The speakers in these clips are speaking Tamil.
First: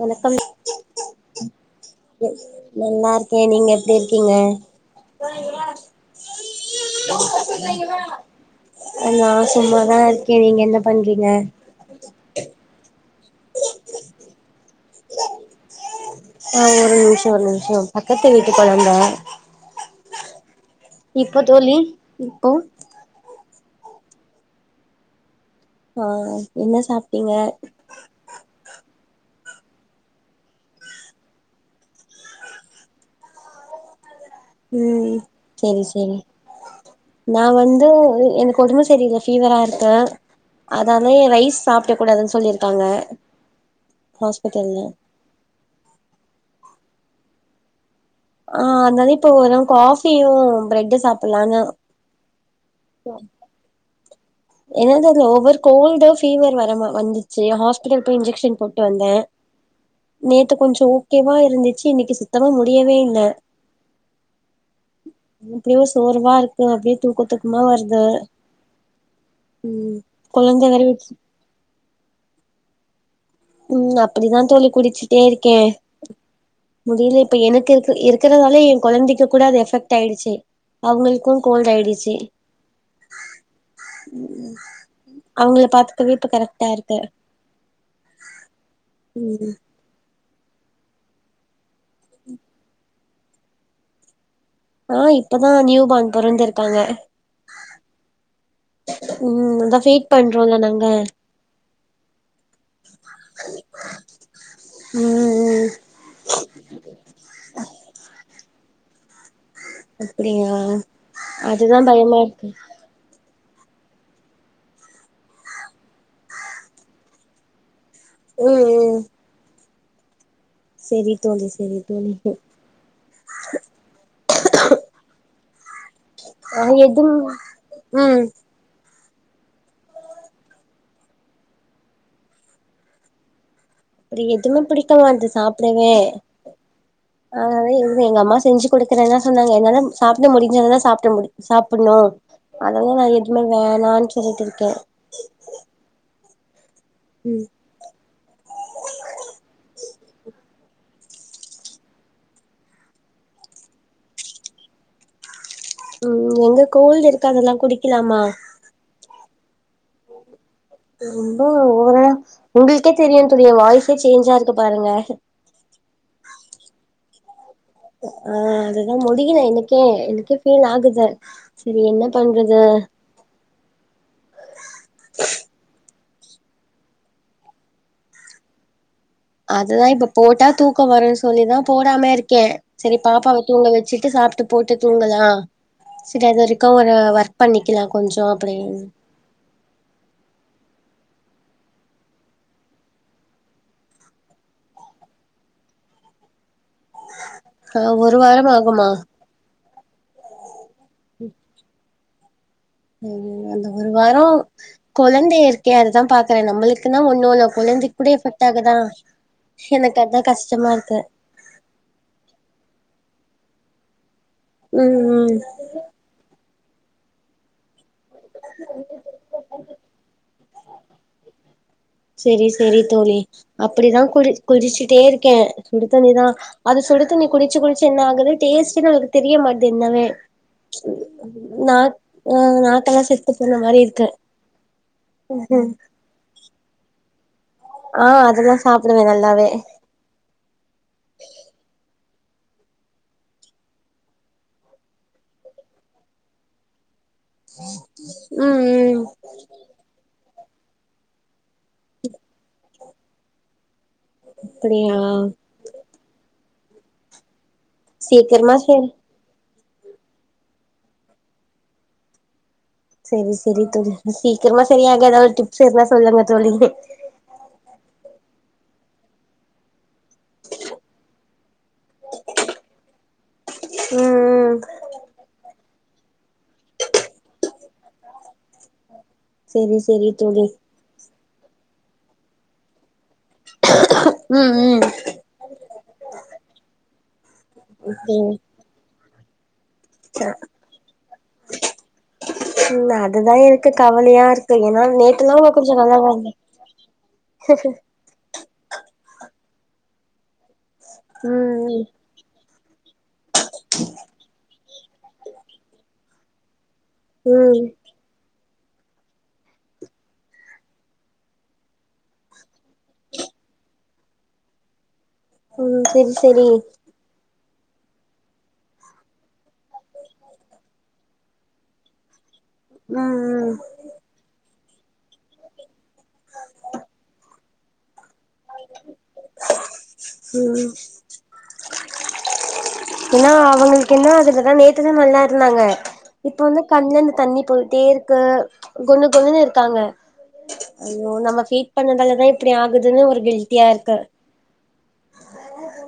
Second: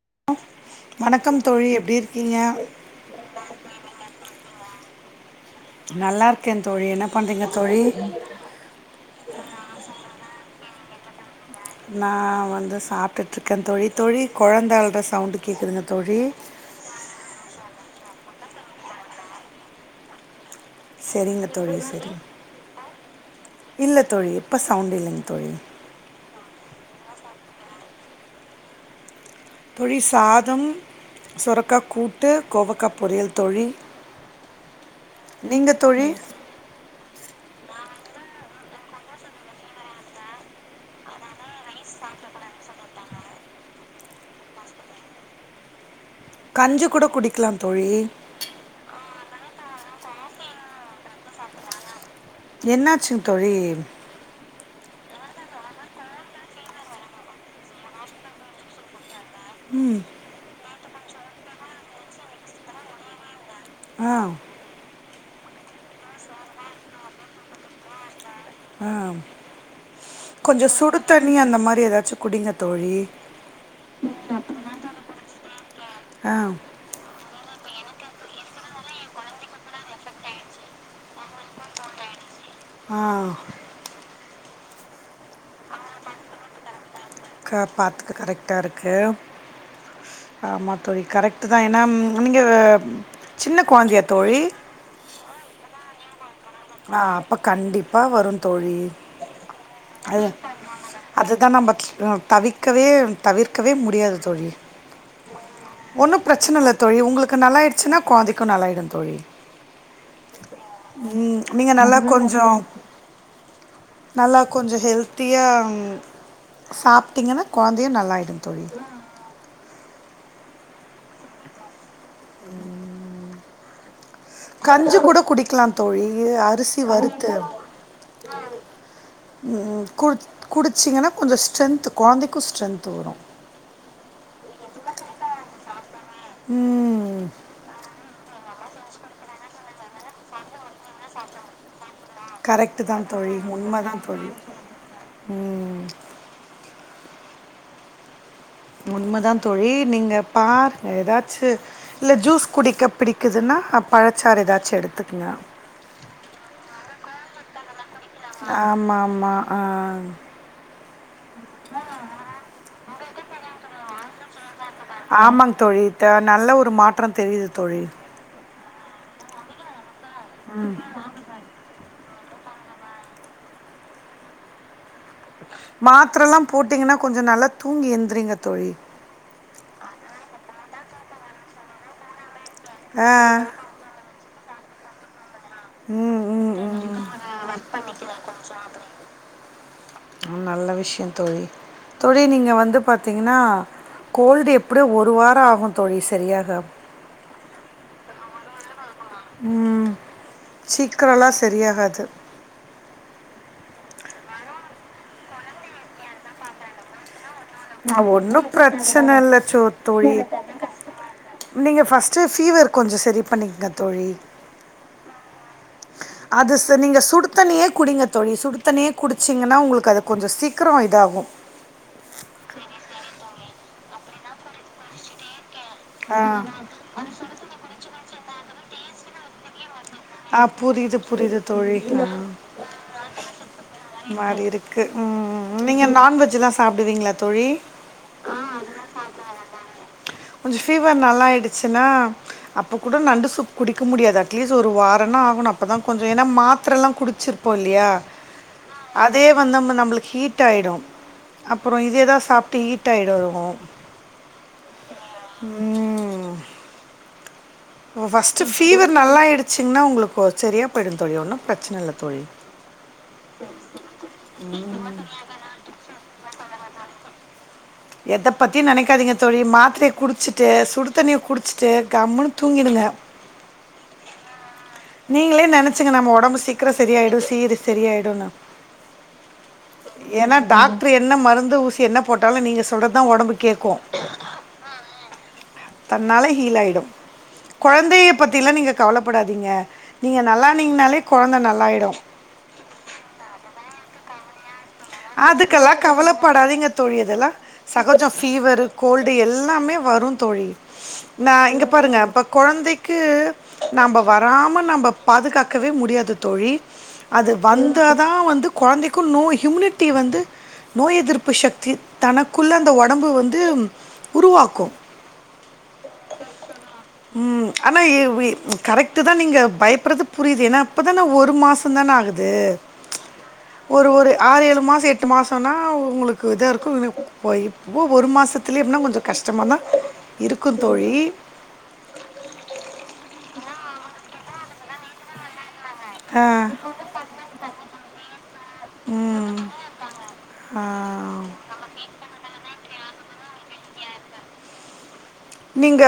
வணக்கம், வணக்கம் தோழி எப்டி எ இருக்கீங்க நல்லாரு கே, நீங்க எப்டி இருக்கீங்க நல்லா இருக்கே தோழி, என்ன பண்றீங்க தோழி? நா சும்மாதா இருக்கே, நீங்க என்ன பண்றீங்க நா வந்து சாப்டுட்டுருக்கே தோழி, தோழி கொழந்தை அழற சவுண்டு கேட்குதுங்க தோழி ஆ ஒரு நிமிஷ ஒரு நிமிஷோ பக்கத்து வீட்டு கொழந்த இப்ப செரிங்க தோழி செரி இப்போ இல்ல தோழி இப்ப சவுண்ட் இல்லைங் தோழி ஆ என்ன சாப்ட்டீங்க தோழி சாதம், சுரக்கா கூட்டு, கோவக்கா பொரியல் தோழி ம் நீங்க சேரி தோழி சேரி நா வந்து எனக்கு ஒடம்பு சரியில்ல ஃபீவரா இருக்கு அதாலே ரைஸ் சாப்ட கூடாதுன்னு சொல்லிருக்காங்க ஹாஸ்பிட்டல்ல கஞ்சி கூட குடிக்கலா தோழி ஆ அதனால இப்ப ஒரு காஃபியு பிரெட் சாப்புட்லான்னு என்னாச்சுங் தோழி என்னன்னு தெரில ஓவர் கோல்டா ஃபீவர் வர மா வந்துச்சு ஹாஸ்பிட்டல் போய் இன்ஜெக்ஷன் போட்டு வந்தே ஆ நேத்து கொஞ்சோ ஓகேவா இருந்துச்சு இன்னைக்கி சுத்தமா முடியவே இல்ல ஆ அப்டியோ சோர்வா இருக்கு அப்டியே தூக்க தூக்கமா வருது ஆ ம் கொழந்த கொஞ்சோ வேற சுடு விட்டு தண்ணி அந்த மாரி ஏதாச்சு குடிங்க தோழி ம் அப்டிதா தோழி குடிச்சுட்டே இருக்கே ஆ முடில இப்ப எனக்கு இருக்கு இருக்கிறதாலே எ கொழந்தைக்கு கூட அது எஃப்பெக்டாயிருச்சு அவுங்களுக்கு கோல்டாயிச்சி ஆ ம், அவங்கள பாத்துக்கவே இப்ப கரெக்டா இருக்கு க பாத்துக்க கரெக்டா இருக்கு, ம் ஆமா தோழி கரெக் ட்டுதா ஏன்னா நீங்க சின்ன கொழந்தையா தோழி ஆ இப்பதா நியூ பார்ன் பொறந்துருக் ஆ அப்போ கண்டிப்பா வரு தோழி ம் அதா ஃபீட் அ பண்றோல்ல நாங்க அதுதா நம்ப ம் தவிக்கவே தவிர்க்கவே முடியாது தோழி ம்‌, ம் ஒன்னு பிரச்சன இல்ல தோழி உங்களுக்கு நல்லாயிடுச்சினா கொழந்தைக்கு நல்லாயிடு தோழி அப்டியா, ம் நீங்க அதுதா நல்லா பயமா இருக்கு கொஞ்சம் நல்லா கொஞ்சோ ஹெல்த்திய சாப்ட்டிங்கன்னா கொழந்தையு நல்லாயிடும் தோழி ம் ம் செரி தோழி செரி தோழி கஞ்சி கூட குடிக்கலா தோழி ஆ அரிசி எதும் வறுத்து ம் ம், கு குடிச்சிங்கன்னா கொஞ்சோ ஸ்ட்ரென்த் கொழந்தைக்கு ஸ்ட்ரென்த் வரு அது எதுவுமே பிடிக்கமாட்டுது சாப்டவே ம் அதனாலதா எது எங்கம்மா செஞ்சு குடுக்குறேன்தா சொன்னாங்க என்னால சாப்ட முடிஞ்சாதான சாப்ட முடியு சாப்புணு கரெக்டு அதல்லா நா தான் எதுவுமே வேணான்னு சொல்லிட்டு இருக்கே ம் ம் உண்மதா தோழி நீங்க பாருங்க ஏதாச்சு இல்ல ஜூஸ் குடிக்க பிடிக்குதுன்னா பழச்சாறு ஏதாச்சு எடுத்துக்கங்க ம் ஏங்க கோல்டு இருக்கு அதெல்லா குடிக்கலாமா ஆமா ஆமா ஆ ரொம்ப ஓவரா உங்களுக்கே தெரியு தெரியு வாய்சே சேஞ்சா இருக்கு பாருங்க ஆமாங்க தோழி த நல்ல ஒரு மாற்றம் தெரியுது தோழி ஆ அதுதா முடியல எனக்கே எனக்கே ஃபீல் ஆகுது செரி என்ன பண்றது மாத்திரல்லா போட்டீங்கன்னா கொஞ்சோ நல்லா தூங்கி எந்திரீங்க தோழி அதுதா இப்ப போட்டா தூக்க வரன்னு சொல்லிதா போடாம இருக்கே செரி ஆ பாப்பாவ தூங்க வச்சிட்டு சாப்ட்டு போட்டு தூங்கலா ம் செரி அது ம் வரைக்கு ம் ஒரு ஒர்க் பண்ணிக்கலா கொஞ்சோ அப்டி நல்ல விஷ்யோ தோழி தோழி நீங்க வந்து பாத்தீங்கன்னா கோல்டு எப்டியு ஒரு வரோ ஆகு தோழி செரியாக ஆ ஒரு வாரம் ஆகுமா ம் சீக்கிரம்லா செரியாகாது [unintelligible] அந்த ஒரு வாரம் கொழந்தை இருக்கே அதுதா பாக்குறே நம்மளுக்கு நா ஒண்ணு இல்ல கொழந்தைக்கு அ கூட எஃபெக்ட் ஒண்ணும் ஆகுதா பிரச்சனை இல்ல எனக்கு அத கஷ்டமா இருக்கு நீங்கள் ஃபஸ்ட்டு ஃபீவர் கொஞ்சோ செரி பண்ணீக்கங்க தோழி ம் ம் அது நீங்க சுடுத்தண்ணியே குடிங்க தோழி சுடு தண்ணியே குடுச் சீங்கன்னா உங்களுக்கு அது கொஞ்சோ சீக்கிரோ இதாகு செரி செரி தோழி அப்டிதா குளி குடிச்சுட்டே இருக்கே சுடு தண்ணி ஆ, தா அது சுடு தண்ணி குடிச்சு குடிச்சு என்ன ஆகுது டேஸ்டுன்னு நம்மாளுக்கு தெரிய மாட்டது ஆ புரியுது, புரியுது [unintelligible] தோழி. நாக் ஆ நாக்கெல்லா செத்து போன மாரி இருக்கு க்கு ம் நீங்க நான்வெஜ்லா சாப்டுவீங்களா தோழி ஆ அதெல்லா சாப்டுவே நல்லாவே கொஞ்சோ ஃபீவர் நல்லா ஆயிடுச்சுன்னா அப்போ கூட நண்டு சூப் குடிக்க முடியாது அட்லீஸ் ஒரு வா ந்தா ஆகணு அப்பதா கொஞ்சோ ஏனா மாத்திரல்லா குடிச்சிரு ப்போ இல்லையா ம் ம் அதே வந்து நம்மளுக்கு ஹீட் ஆயிடு அப்பறோ இதேதா சாப்ட்டு ஹீட் ஆயிடு ரொம்பவு அப்டியா ம் ஃபஸ்ட்டு சீக்கிரமா செரி ஃபீவர் நல்லா ஆடுச்சிங்கன்னா உங்களுக்கு செரியா போயிடு தோழி ஒன்னு பிரச்சன இல்ல தோழி செரி செரி தோழி சீக்கிரமா செரியாக ஏதாவது டிப்ஸ் இருந்தா சொல்லுங்க தோழி எத பத்தியு நெனைக்காதீங்க தோழி மாத்திரைய குடிச்சிட்டு சுடு தண்ணிய குடிச்சிட்டு கம்முனு தூங்கிடுங்க ம் ம் நீங்களே நெனச்சுங்க நம்ம ஒடம்பு சீக்கிர செரியாயிடு சீரு செரியாயிடுனு செரி செரி ஏனா தோழி டாக்டர் என்ன மருந்து ஊசி என்ன போட்டாலு நீங்க சொல்றதுதா ஒடம்பு கேக்கு ம் ம் தன்னால ஹீழாயிடு கொழந்தைய ம் பத்திலா நீங்க கவலைப்படாதீங்க நீங்க நல்லா ஆனிங்கனாலே கொழந்த நல்லாயிடு இல்ல அதுதா எனக்கு கவலையா இருக்கு ஏன்னா நேத்துலா அதுக்கெல்லா கொஞ்சோ நல்லாதாருந்தே கவலைப்படாதீங்க தோழி அதெல்லா சகஜோ ஃபீவரு கோல்டு எல்லாமே வரு தோழி நா இங்க ம் பாருங்க இப்போ கொழந்தைக்கு நாம வராம நம்ம பாதுகாக்கவே முடியாது தோழி அது ம் வந்தா தா வந்து குழந்தைக்கும் நோய் ஹியூமினிட்டி வந்து நோய் எதிர்ப்பு சக்தி தனக்குள்ள அந்த உடம்பு வந்து உருவாக்கு ம் செரி செரி ம் ஆனா கரெக்ட்டு தா நீங்க பயப்படுறது புரியுது ஏன்னா இப்பதான ஒரு மா சா தான ஆகுது ம் ம் ஒரு ஒரு ஆறுரேழு மாசோ எட்டு மாசனா உங்களுக்கு இதா இருக்கு இப் இப்போ ஒரு மாச பிள்ளியளுக்குனா கொஞ்ச கஷ்டமாக தா இருக்கு ம் தோழி ஏன்னா அவங்களுக்கு என்ன அதுலதா நேத்துதா நல்லா இருந்தாங்க இப்ப வந்து கண்லருந்து தண்ணி போயிட்டே இருக்கு கொன்னு கொன்னுன்னு இருக்காங்க ஐயோ நம்ம ஃபீட் பண்ணதாலதா இப்டி ஆகுதுன்னு ஒரு ஹில்டியா இருக்கு நீங்க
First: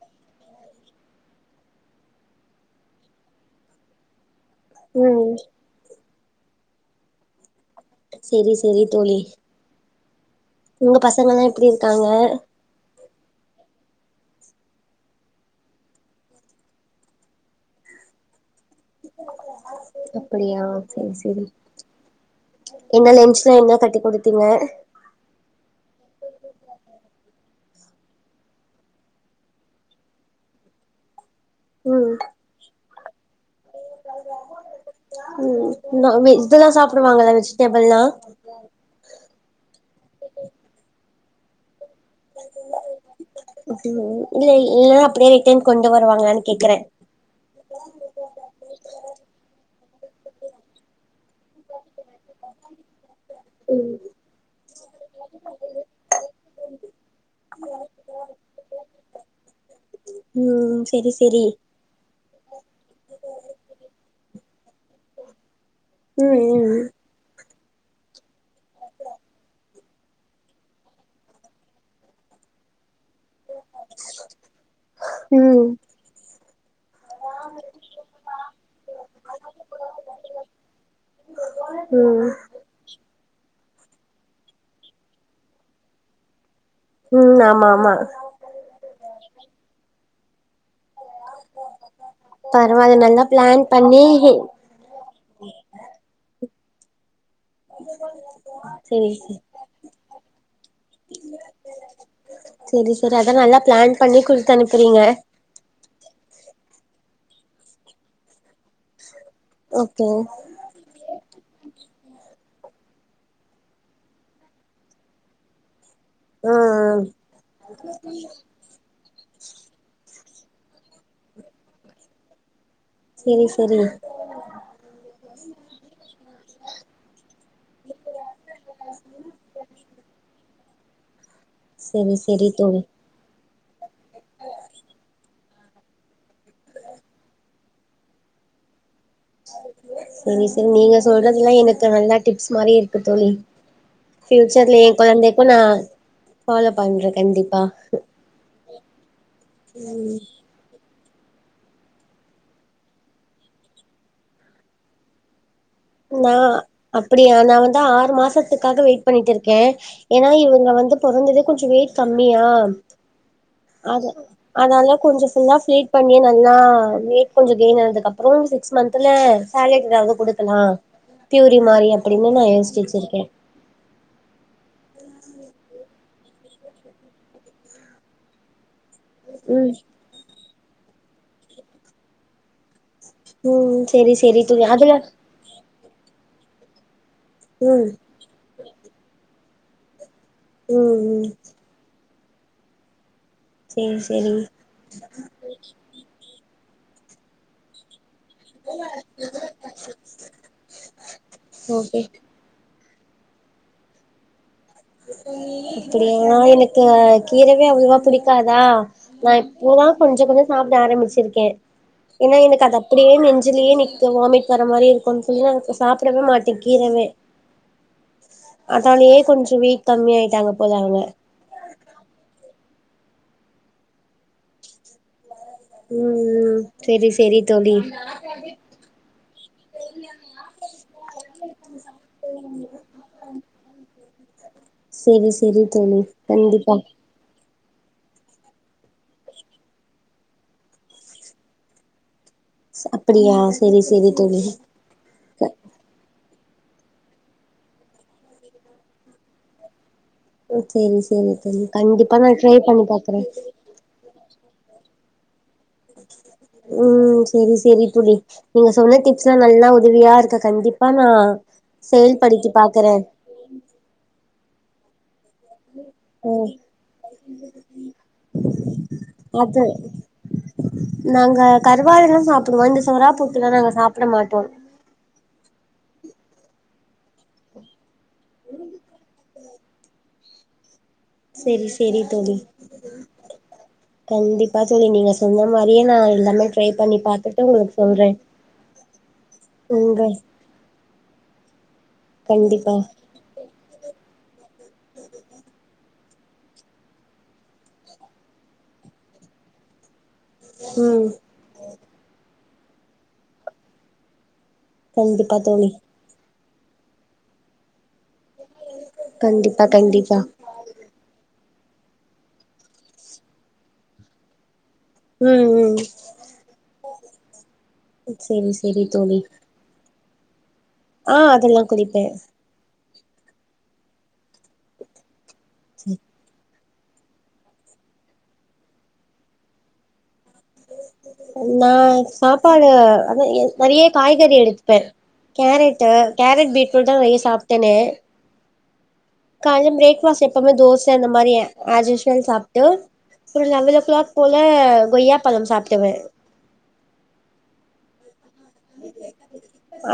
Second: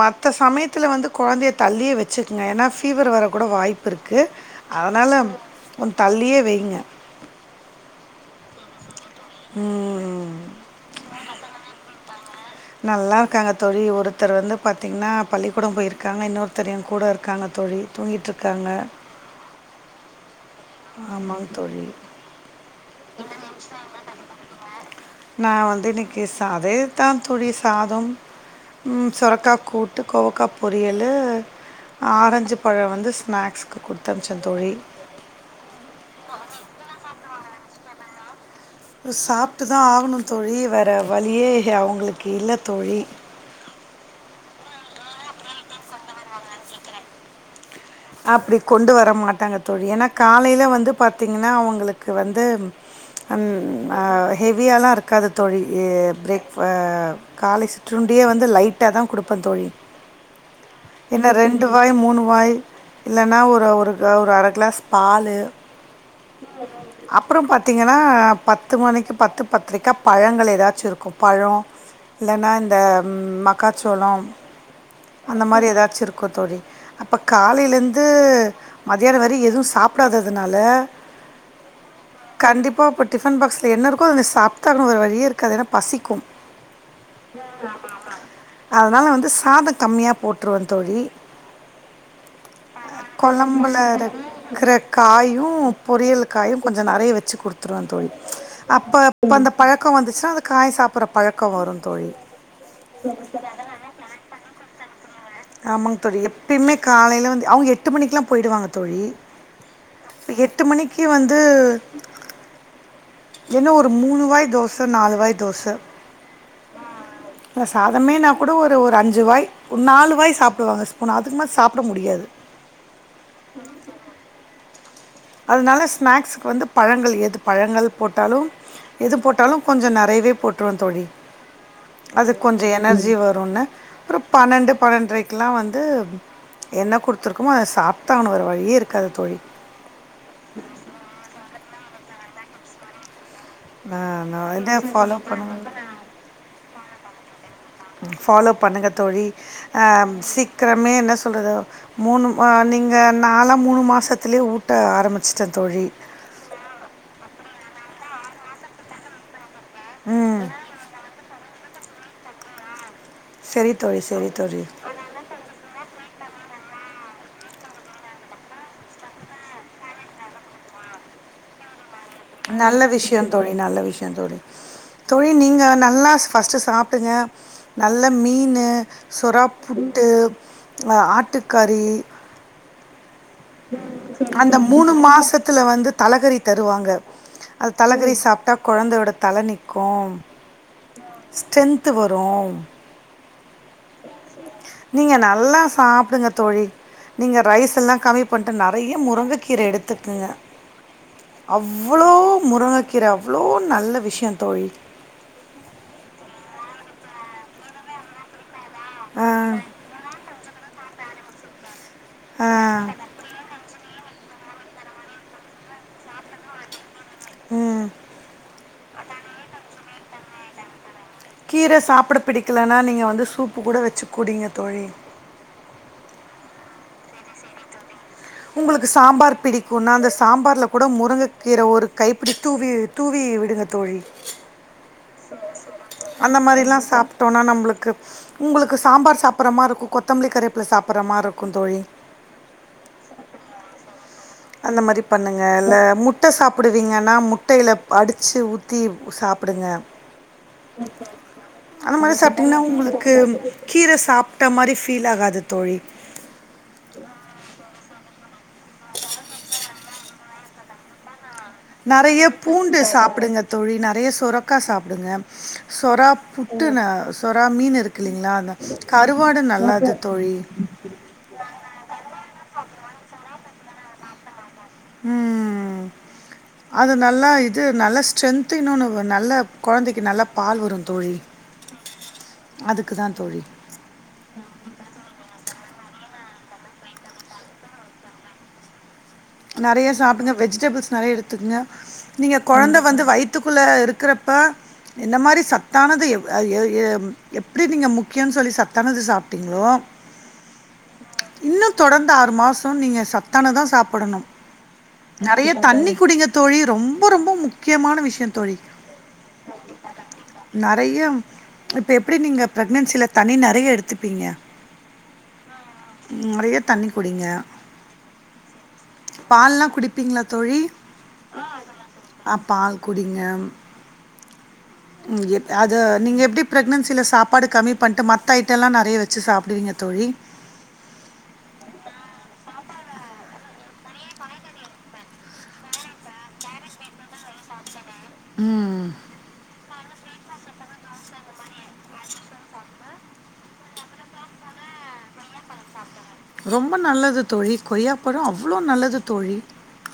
மத்த வ சமயத்தில வந்து கொழந்தைய தள்ளியே வச்சுக்கங்க ஏன்னா ஃபீவர் வர கூட வாய்ப் புருக்கு அதனால ம் கொன் தள்ளியே வைங்க செரி செரி தோழி ம். உங்க பசங்கல்லா எப்டி இருக்காங்க நல்லா இருக்காங்க தோழி ஒருத்தர் வந்து பாத்திங்கன்னா பள்ளிக்கூடம் போயிருக்காங்க இன்னொருத்தர் என் கூட இருக்காங்க தோழி தூங்கிட்டுருக்காங்க அப்படியா ஆமாங் தோழி நீங்க ‌லென்ச்லா என்ன கட்டி குடுத்தீங்க நா வந்து இன்னைக்கு சா அதேதா தோழி சாதம் ம் சுரக்கா கூட்டு கோவக்கா பொரியல்லு ம் ஆரஞ்சு பழ வந்து ஸ்நாக்ஸ்க்கு குடுத்தமுச்சே தோழி ம் நா வெஜ் இதெல்லா சாப்பிடுவாங்கல்ல வெஜிடேபில்லா சாப்ட்டு தா ஆகணு தோழி வேற வழியே அவங்களுக் இல்ல தோழி [unintelligible] இல்ல அப்டியே ரிட்டன் கொண்டு வருவாங்களானு கேக்கற அப்டி கொண்டு வர மாட்டாங்க தோழி ஏன்னா காலையில பாத்தீங்கன்னா அவங்களுக்கு வந்து அம் ஆ ஹெவியாலா இருக்காது தோழி பிரேக் பா காலை சுற்றுண்டியே வந்து லைட்டாதா குடுப்பே தோழி ம் செரி என்னா செரி ரெண்டு வாய் மூணு வாய் இல்லன்னா ஒரு ஒரு ஒரு அர கிளாஸ் பாலு ம் ம் அப்புற பாத்தீங்கன்னா பத்து மணிக்கு பத்து பத்தரைக்கா பழங்கள் எதாச்சு இருக்கு பழம் இல்லன்னா இந்த மக்காச்சோளம் அந்த ம் மாதிரி ஏதாச்சு இருக்கு தோழி அப்போ காலையிலந்து மதியான வர எது சாப்டாததுனால ம் கண்டிப்பா இப்போ டிஃபன் பாக்ஸ்ல என்ன இருக்கோ அத நீ சாப்டு தா ஆகனு வேற வழியே இருக்காது ஏன்னா பசிக்கு ம் ஆமா ஆமா அதனால நா வந்து சாத கம்மியாக போட்டுருவ தோழி பரவால்ல நல்லா பிளான் கொழம்புல பண்ணி இருக்குற காயு பொரியல் காயு கொஞ்சோ நெறைய வெச்சு குடுத் -துருவே தோழி செரி அப்ப செரி அந்த பழக்க வந்துச்சுன்னா அது காய் சாப்பட்ற பழக்க வரு தோழி சேரி சேரி அதா நல்லா பிளான் பண்ணி குடுத்து அனுப்புறீங்க ஆமாங்க தோழி எப்பயுமே காலையில வந்து அவங்க எட்டு மணிக்குல்லா போயிடுவாங்க தோழி ஓகே எட்டு மணிக்கு வந்து என்ன ஒரு மூணு வாய் தோச நாலு வாய் தோச ஆ ஆ இல்ல சாதமேனா கூட ஒரு ஒரு அஞ்சு வாய் ஒரு நாலு வாய் சாப்டுவாங்க ஸ்பூன் அதுக்கு மேல் சாப்ட முடியாது செரி செரி அதனால ஸ்நாக்ஸ்க்கு வந்து பழங்கள் எது பழங்கள் போட்டாலு எது போட்டாலு கொஞ்ச நெறையவே போட்ருவ தோழி செரி அதுக்கு செரி கொஞ்சோ தோழி எனர்ஜி வருன்னு அப்றோ பன்னெண்டு பன்னெண்டரைக்குல்லா வந்து என்ன குடுத்துருக்கமோ அத சாப்பிட்டுதா ஆவனு வேற வழியே இருக்காது தோழி செரி செரி நீங்க சொல்றதுல்லா எனக்கு நல்லா டிப்ஸ் மாரி இருக்கு தோழி நான் நான் இதை ஃபியூச்சர்ல ஏ ஃபாலோ கொழந்தைக்கு நா பண்ணுவேன் ஃபாலோ பண்றே கண்டிப்பா ஃபாலோ பண்ணுங்க தோழி சீக்கிரமே என்ன சொல்றது மூணு நீங்க நாள்ளா மூணு மாசத்துலயே ஊட்ட ஆரம்பிச்சட்டே தோழி நா அப்படியா நா வந்து ஆறு மாசத்துகாக வெட் பண்ணிட்டு இருக்கே ஏன்னா இவங்க வந்து பொறந்ததே கொஞ்ச வெயிட் கம்மியா சரி தோழி அத சரி தோழி அதனால கொஞ்ச ஃபுல்லா ப்ளீட் பண்ணி நல்லா வெயிட் கொஞ்ச கெயின் ஆனதுக்கப்றோ சிக்ஸ் மந்தந்ல சேலட் எதாவது குடுக்கலா பியூரி மாரியா நல்ல விஷய தோழி நல்ல விஷய தோழி தோழி நீங்க நல்லா ஃபஸ்ட்டு சாப்பிடுங்க நல்லா மீனு ம் சொறாப்புட்டு ஆட்டுக்கறி ம் செரி செரி அந்த தோழி மூணு அதுல மாசத்துல வந்து தலகறி தருவாங்க அது ம் தலகறி சாப்பிட்டா கொழந்தையோட தல நிக்கு ம் ம் ஸ்ட்ரென்து வரு செரி செரி நீங்க நல்லா சாப்டுங்க தோழி நீங்க ரைஸ் எல்லா கம்மி பண்ட்டு நெறைய முருங்கக்கீர எடுத்துக்குங்க ஓகே அவ்ளோ முருங்கக் கீர அவ்ளோ நல்ல விஷ்யோ தோழி அப்டியா எனக்கு கீரவே அவ்ளவா பிடிக்காதா ஆ நா இப்போ தா கொஞ்ச கொஞ்ச சாப்ட ஆரம்பிச்சிருக்கே ஏன்னா எனக்கு ஆ அது அப்படியே நெஞ்சிலே நிக்கு வாமிட் வர்ற மாரி இருக்குனு சொல்லி நா எனக்கு சாப்டவே மாட்டே கீரவே ம் அதாலயே கொஞ்ச வெயிட் கம்மியாயிட்டாங்க போல அவங்க கீர சாப்ட பிடிக்கலன்னா நீங்க வந்து சூப்பு கூட வெச்சு குடிங்க தோழி ம் ம் செரி செரி தோழி உங்களுக்கு சாம்பார் பிடிக்குன்னா அந்த சாம்பார்ல கூட முருங்கக்கீர கைப்பிடி தூவி தூவி விடுங்க தோழி செரி செரி தோழி கண்டிப்பா விட்டோனா நம்மளுக்கு உங்களுக்கு சாம்பார் சாப்புட்ற மாரி இருக்கு கொத்தமல்லி கறிப்பில சாப்பிட்ற மாரி இருக்கு தோழி அப்படியா செரி செரி தோழி அந்த மாரி பண்ணுங்க இல்ல முட்ட சாப்பிடுவீங்கன்னா முட்டைல அடிச்சி ஊத்தி சாப்பிடுங்க செரி செரி தோழி அந்த மாரி கண்டிப்பா நா ட்ரை சாப்பிட்டீங்கன்னா பண்ணி உங்களுக்கு பாக்குறே கீர சாப்பிட்ட மாரி ஃபீல் ஆகாது தோழி ஓ செரி செரி தோழி நீங்க சொன்ன டிப்ஸ் லா நல்லா உதவியா இருக்க கண்டிப்பா நா நறைய செயல்படுத்தி பூண்டு பாக்குறே சாப்டுங்க தோழி நெறைய சொரக்கா சாப்டுங்க சொறா ம் புட்டு நா சொறா மீன் இருக்குல்லீங்களா அந்த கருவாடு அது நல்லது தோழி நாங்க கருவாடுல்லா சாப்பிடுவோ இந்த சொறாப்புட்டு லா நாங்க சாப்ட மாட்டோ ம் ம் ம் அது நல்லா இது ஸ்ட்ரென்து இன்னொன்னு நல்லா கொழந்தைக்கு நல்லா பால் வரு தோழி செரி செரி தோழி அதுக்கு தான் தோழி. கண்டிப்பா தோழி நீங்க சொன்ன மாரியே நா எல்லாமே ட்ரை பண்ணி பாத்துட்டு உங்களுக்கு சொல்றே நெறைய உங்க சாப்டுங்க வெஜிடபிள்ஸ் நெறைய எடுத்துக்கங்க நீங்க கண்டிப்பா கொழந்த வந்து வய் வைத்துக்குள்ள இருக்கிறப்ப இந்த மாரி சத்தானது எ எ எ எப்டி நீங்க முக்கியம்ன்னு சொல்லி சத்தானது சாப்டிங்களோ ம் இன்னும் தொடர்ந்து ஆறு மாசோ நீங்க சத்தானதா சாப்டணும் கண்டிப்பா நறைய தோழி தண்ணி குடிங்க தோழி ரொம்ப ரொம்ப முக்கியமான விஷயம் தோழி. கண்டிப்பா கண்டிப்பா நறையா இப்போ எப்டி நீங்க ப்ரெக்னன்சியில தண்ணி நறையா எடுத்துப்பீங்க ம் ம் நறைய தண்ணி குடிங்க செரி செரி தோழி பால்லாம் குடிப்பீங்களா தோழி ஆ அதெல்லாம் குடிப்பேன் ஆ பால் குடிங்க அது நீங்க எப்டி ப்ரக்னன்சியில சாப்பாட கம்மி பண்ட்டு மத்த ஐட்டம்லாம் நறைய வச்சு சாப்பிடுவீங்க தோழி நா சாப்பாடு அத நறைய காய்கறி எடுத்துப்பேன் கேரட்டு கேரட் பீட்ஃரூட் தான் நறைய சாப்ட்டேனே ம் ம் கால பிரேக்பாஸ்ட் எப்பவுமே தோசை அந்த மாரி அஸ்யூசுவல் சாப்ட்டு செரி லெவன் ஓ கிளாக் போல கொய்யாப் பழம் சாப்டுவேன் ரொம்ப நல்லது தோழி கொய்யாப்பழம் அவ்ளோ நல்லது தோழி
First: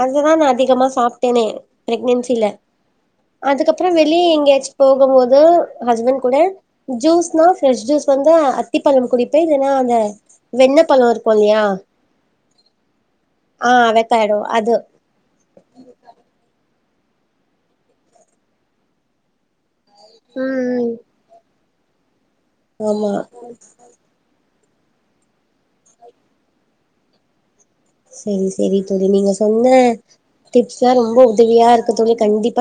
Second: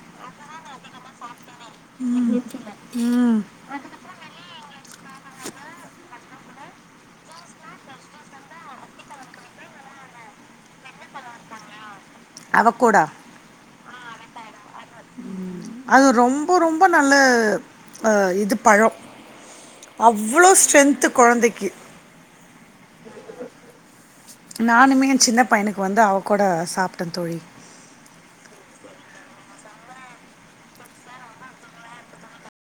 அதுதான் நான் அதிகமா சாப்ட்டேனே பிரெக்னன்சில ம் அதுகப் அப்பறம் வெளியே எங்கேயாச்சும் போகும் போது ஹஸ்பண்ட் கூட ஜூஸ்னா ஃபாரெஸ்ஜூஸ் வநாதா அத்திப்பழம் குடிப்பே இல்லைன்னா அந்த வெண்ண பழம் இருக்கும் இல்லையா அவகோடா ஆ அவகேடோ அது ம் அது ரொம்ப ரொம்ப நல்ல அ இது பழோ அவ்ளோ ம் ஸ்ட்ரென்த்து குழந்தைக்கு ஆமா நானுமே என் சின்ன பையனுக்கு வந்து அவகொடா சாப்ட்டேன் தோழி செரி செரி தோழி நீங்க சொன்ன டிப்ஸ்லாம் ரொம்ப உதவியா இருக்கு தோழி கண்டிப்பா